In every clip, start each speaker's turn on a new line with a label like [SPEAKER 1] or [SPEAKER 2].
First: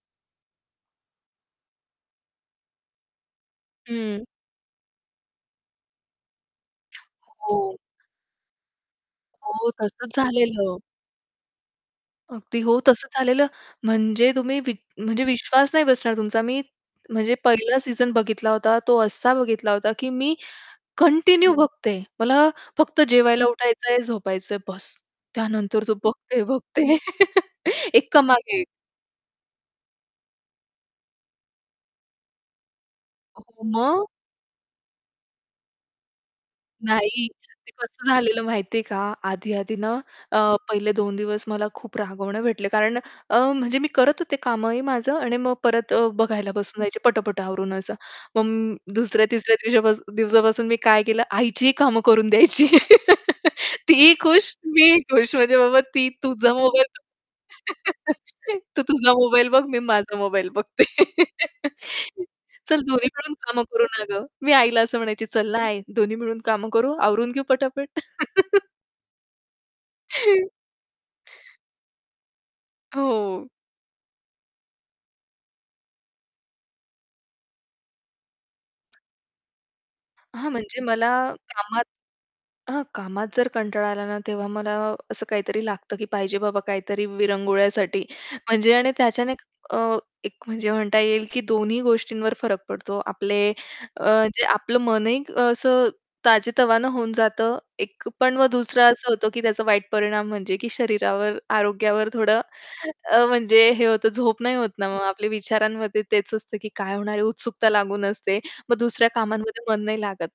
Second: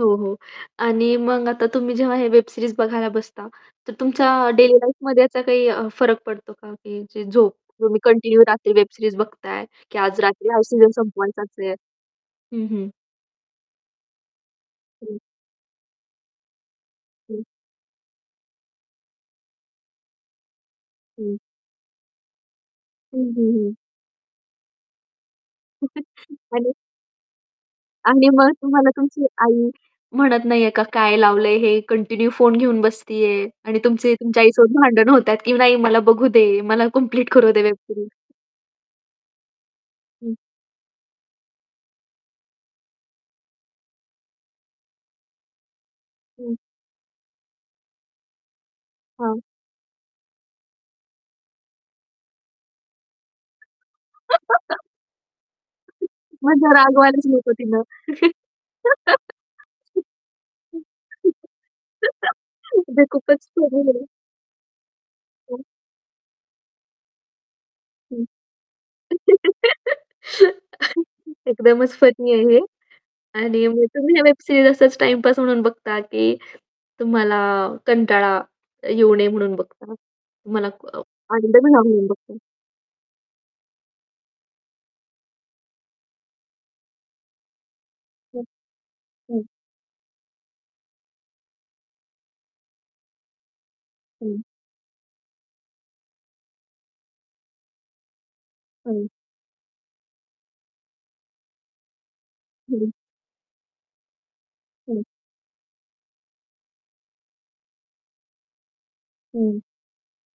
[SPEAKER 1] हो, हो. आणि मग आता तुम्ही जेव्हा हे वेब सीरीज बघायला बसता, तर
[SPEAKER 2] हं.
[SPEAKER 1] तुमच्या डेली लाईफमध्ये याचा काही अ, फरक पडतो का? की झोप
[SPEAKER 2] हो, हो.
[SPEAKER 1] तुम्ही कंटिन्यू रात्री वेब सीरीज बघताय,
[SPEAKER 2] हो,
[SPEAKER 1] की
[SPEAKER 2] तसंच
[SPEAKER 1] आज रात्री हा
[SPEAKER 2] झालेलं.
[SPEAKER 1] सीजन संपवायचाच आहे?
[SPEAKER 2] अगदी
[SPEAKER 1] हं,
[SPEAKER 2] हो,
[SPEAKER 1] हं.
[SPEAKER 2] तसं झालेलं. म्हणजे तुम्ही वि
[SPEAKER 1] हं.
[SPEAKER 2] म्हणजे विश्वास नाही बसणार तुमचा. मी म्हणजे
[SPEAKER 1] हं.
[SPEAKER 2] पहिला सीजन बघितला होता, तो असा बघितला होता, की मी
[SPEAKER 1] हं.
[SPEAKER 2] कंटिन्यू बघते. मला फक्त
[SPEAKER 1] हं,
[SPEAKER 2] जेवायला
[SPEAKER 1] हं, हं.
[SPEAKER 2] उठायचंय, झोपायचंय, बस. त्यानंतर तो
[SPEAKER 1] आणि
[SPEAKER 2] बघते-बघते एका
[SPEAKER 1] आणि मग
[SPEAKER 2] मागे एक.
[SPEAKER 1] तुम्हाला तुमची आई म्हणत नाहीये का, "काय लावलंय हे? कंटिन्यू फोन घेऊन बसतीये."
[SPEAKER 2] हो,
[SPEAKER 1] आणि
[SPEAKER 2] मग?
[SPEAKER 1] तुमची तुमच्या आईसोबत भांडणं होतात, की "नाही. मला बघू दे. मला
[SPEAKER 2] नाही.
[SPEAKER 1] कंप्लीट करू दे"
[SPEAKER 2] ते
[SPEAKER 1] "वेब
[SPEAKER 2] कसं
[SPEAKER 1] सीरीज."
[SPEAKER 2] झालेलं माहितीये का? आधी-आधी ना
[SPEAKER 1] हं.
[SPEAKER 2] अ, पहिले 2 दिवस मला खूप रागवणं भेटलं. कारण अ, म्हणजे मी करत होते कामही माझं आणि मग परत अ, बघायला
[SPEAKER 1] हं.
[SPEAKER 2] बसून जायचे, पटापट आवरून असं. मग दुसऱ्या
[SPEAKER 1] हां.
[SPEAKER 2] तिसऱ्या दिवसापासून दिवसापासून मी काय केलं, आईचीही कामं करून द्यायची. तीही खुश, मीही खुश. म्हणजे बाबा, ती तुझा
[SPEAKER 1] म्हणजे
[SPEAKER 2] मोबाईल
[SPEAKER 1] रागवायलाच नको तिनं.
[SPEAKER 2] तू तुझा मोबाईल बघ, मी माझा मोबाईल बघते. चल.
[SPEAKER 1] म्हणजे
[SPEAKER 2] दोन्ही मिळून
[SPEAKER 1] खूपच
[SPEAKER 2] कामं
[SPEAKER 1] फनी
[SPEAKER 2] करू ना
[SPEAKER 1] आहे.
[SPEAKER 2] गं. मी आईला असं म्हणायची, "चल
[SPEAKER 1] हो.
[SPEAKER 2] ना आई, दोघी मिळून कामं करू, आवरून घेऊ पटापट."
[SPEAKER 1] हं. एकदमच फनी आहे हे.
[SPEAKER 2] हो.
[SPEAKER 1] आणि मग तुम्ही या वेब सीरीज असच टाईम पास म्हणून बघता की तुम्हाला कंटाळा अ, येऊ नये म्हणून बघता. अ,
[SPEAKER 2] हां,
[SPEAKER 1] तुम्हाला
[SPEAKER 2] म्हणजे
[SPEAKER 1] अ,
[SPEAKER 2] मला
[SPEAKER 1] आनंद
[SPEAKER 2] कामात
[SPEAKER 1] [unintelligible] बघतो.
[SPEAKER 2] हां, कामात जर कंटाळा आला ना, तेव्हा मला असं काहीतरी लागतं की पाहिजे बाबा काहीतरी विरंगुळ्यासाठी.
[SPEAKER 1] हं.
[SPEAKER 2] म्हणजे आणि त्याच्याने
[SPEAKER 1] हं.
[SPEAKER 2] अ, एक म्हणजे म्हणता येईल, की दोन्ही गोष्टींवर फरक पडतो. आपले अ,
[SPEAKER 1] हं.
[SPEAKER 2] जे आपलं मनही असं ताजेतवाने होऊन जातं. एक अ, पण मग दुसरं
[SPEAKER 1] हं.
[SPEAKER 2] असं होतं, की त्याचा वाईट परिणाम म्हणजे की शरीरावर, आरोग्यावर थोडं
[SPEAKER 1] हं.
[SPEAKER 2] अ, म्हणजे हे होतं. झोप नाही होत ना,
[SPEAKER 1] हं.
[SPEAKER 2] मग आपल्या विचारांमध्ये तेच असतं, की काय होणार आहे, उत्सुकता लागून असते. मग दुसऱ्या
[SPEAKER 1] हं.
[SPEAKER 2] कामांमध्ये मन नाही लागत.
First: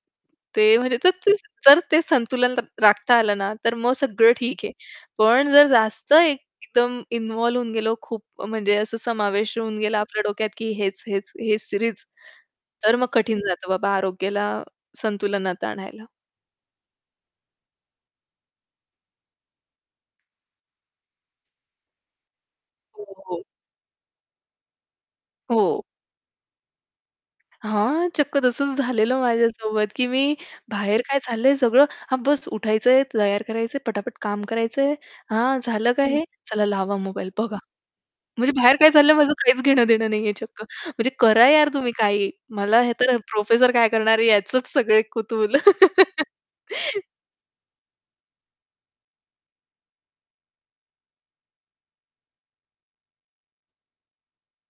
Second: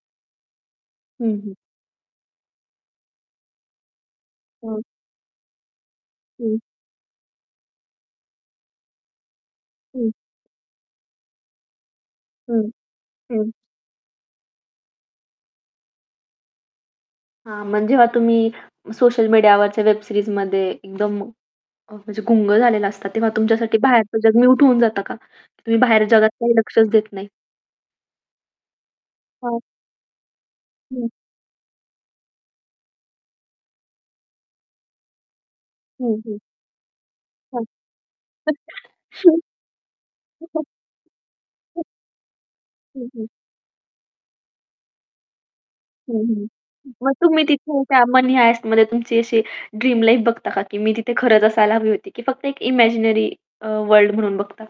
[SPEAKER 2] ते म्हणजे तर
[SPEAKER 1] हं,
[SPEAKER 2] ते
[SPEAKER 1] हं.
[SPEAKER 2] जर ते संतुलन राखता आलं ना, तर मग सगळं ठीक आहे.
[SPEAKER 1] हां.
[SPEAKER 2] पण जर जास्त एक
[SPEAKER 1] हं.
[SPEAKER 2] एकदम इन्व्हॉल्व होऊन गेलो, खूप म्हणजे असा समावेश होऊन गेला
[SPEAKER 1] हं.
[SPEAKER 2] आपल्या डोक्यात, की हेच, हेच, हेच सीरीज,
[SPEAKER 1] हं,
[SPEAKER 2] तर मग कठीण
[SPEAKER 1] हं.
[SPEAKER 2] जातं बाबा आरोग्याला संतुलनात आणायला.
[SPEAKER 1] हां, मग जेव्हा तुम्ही सोशल मीडियावरच्या वेब सीरीजमध्ये एकदम अ, म्हणजे गुंग झालेला
[SPEAKER 2] हो,
[SPEAKER 1] असता, तेव्हा
[SPEAKER 2] हो.
[SPEAKER 1] तुमच्यासाठी बाहेरचं जग म्यूट होऊन जातं का? तुम्ही
[SPEAKER 2] हो.
[SPEAKER 1] बाहेरच्या जगात काही लक्षच देत नाही.
[SPEAKER 2] हां, चक्क तसंच झालेलं
[SPEAKER 1] हां.
[SPEAKER 2] माझ्यासोबत, की मी बाहेर
[SPEAKER 1] हं.
[SPEAKER 2] काय चाललंय, सगळं. हां, बस उठायचंय, तयार करायचंय, पटापट काम करायचंय. "हां, झालं. काय
[SPEAKER 1] हं,
[SPEAKER 2] हे?
[SPEAKER 1] हं.
[SPEAKER 2] चला, लावा मोबाईल, बघा."
[SPEAKER 1] हां.
[SPEAKER 2] म्हणजे बाहेर काय चाललंय, माझं काहीच घेणं-देणं नाहीये, चक्क. म्हणजे करा यार
[SPEAKER 1] हं.
[SPEAKER 2] तुम्ही काहीही. मला हे
[SPEAKER 1] हं,
[SPEAKER 2] तर
[SPEAKER 1] हं.
[SPEAKER 2] प्रोफेसर काय करणार आहे, याचंच सगळे कुतूहल.
[SPEAKER 1] हं, हं. मग तुम्ही तिथे त्या मनी हाइस्टमध्ये तुमची अशी ड्रीम लाईफ बघता का, की मी तिथे खरंच असायला हवी होती? की फक्त एक इमॅजिनरी अ, वर्ल्ड म्हणून बघता?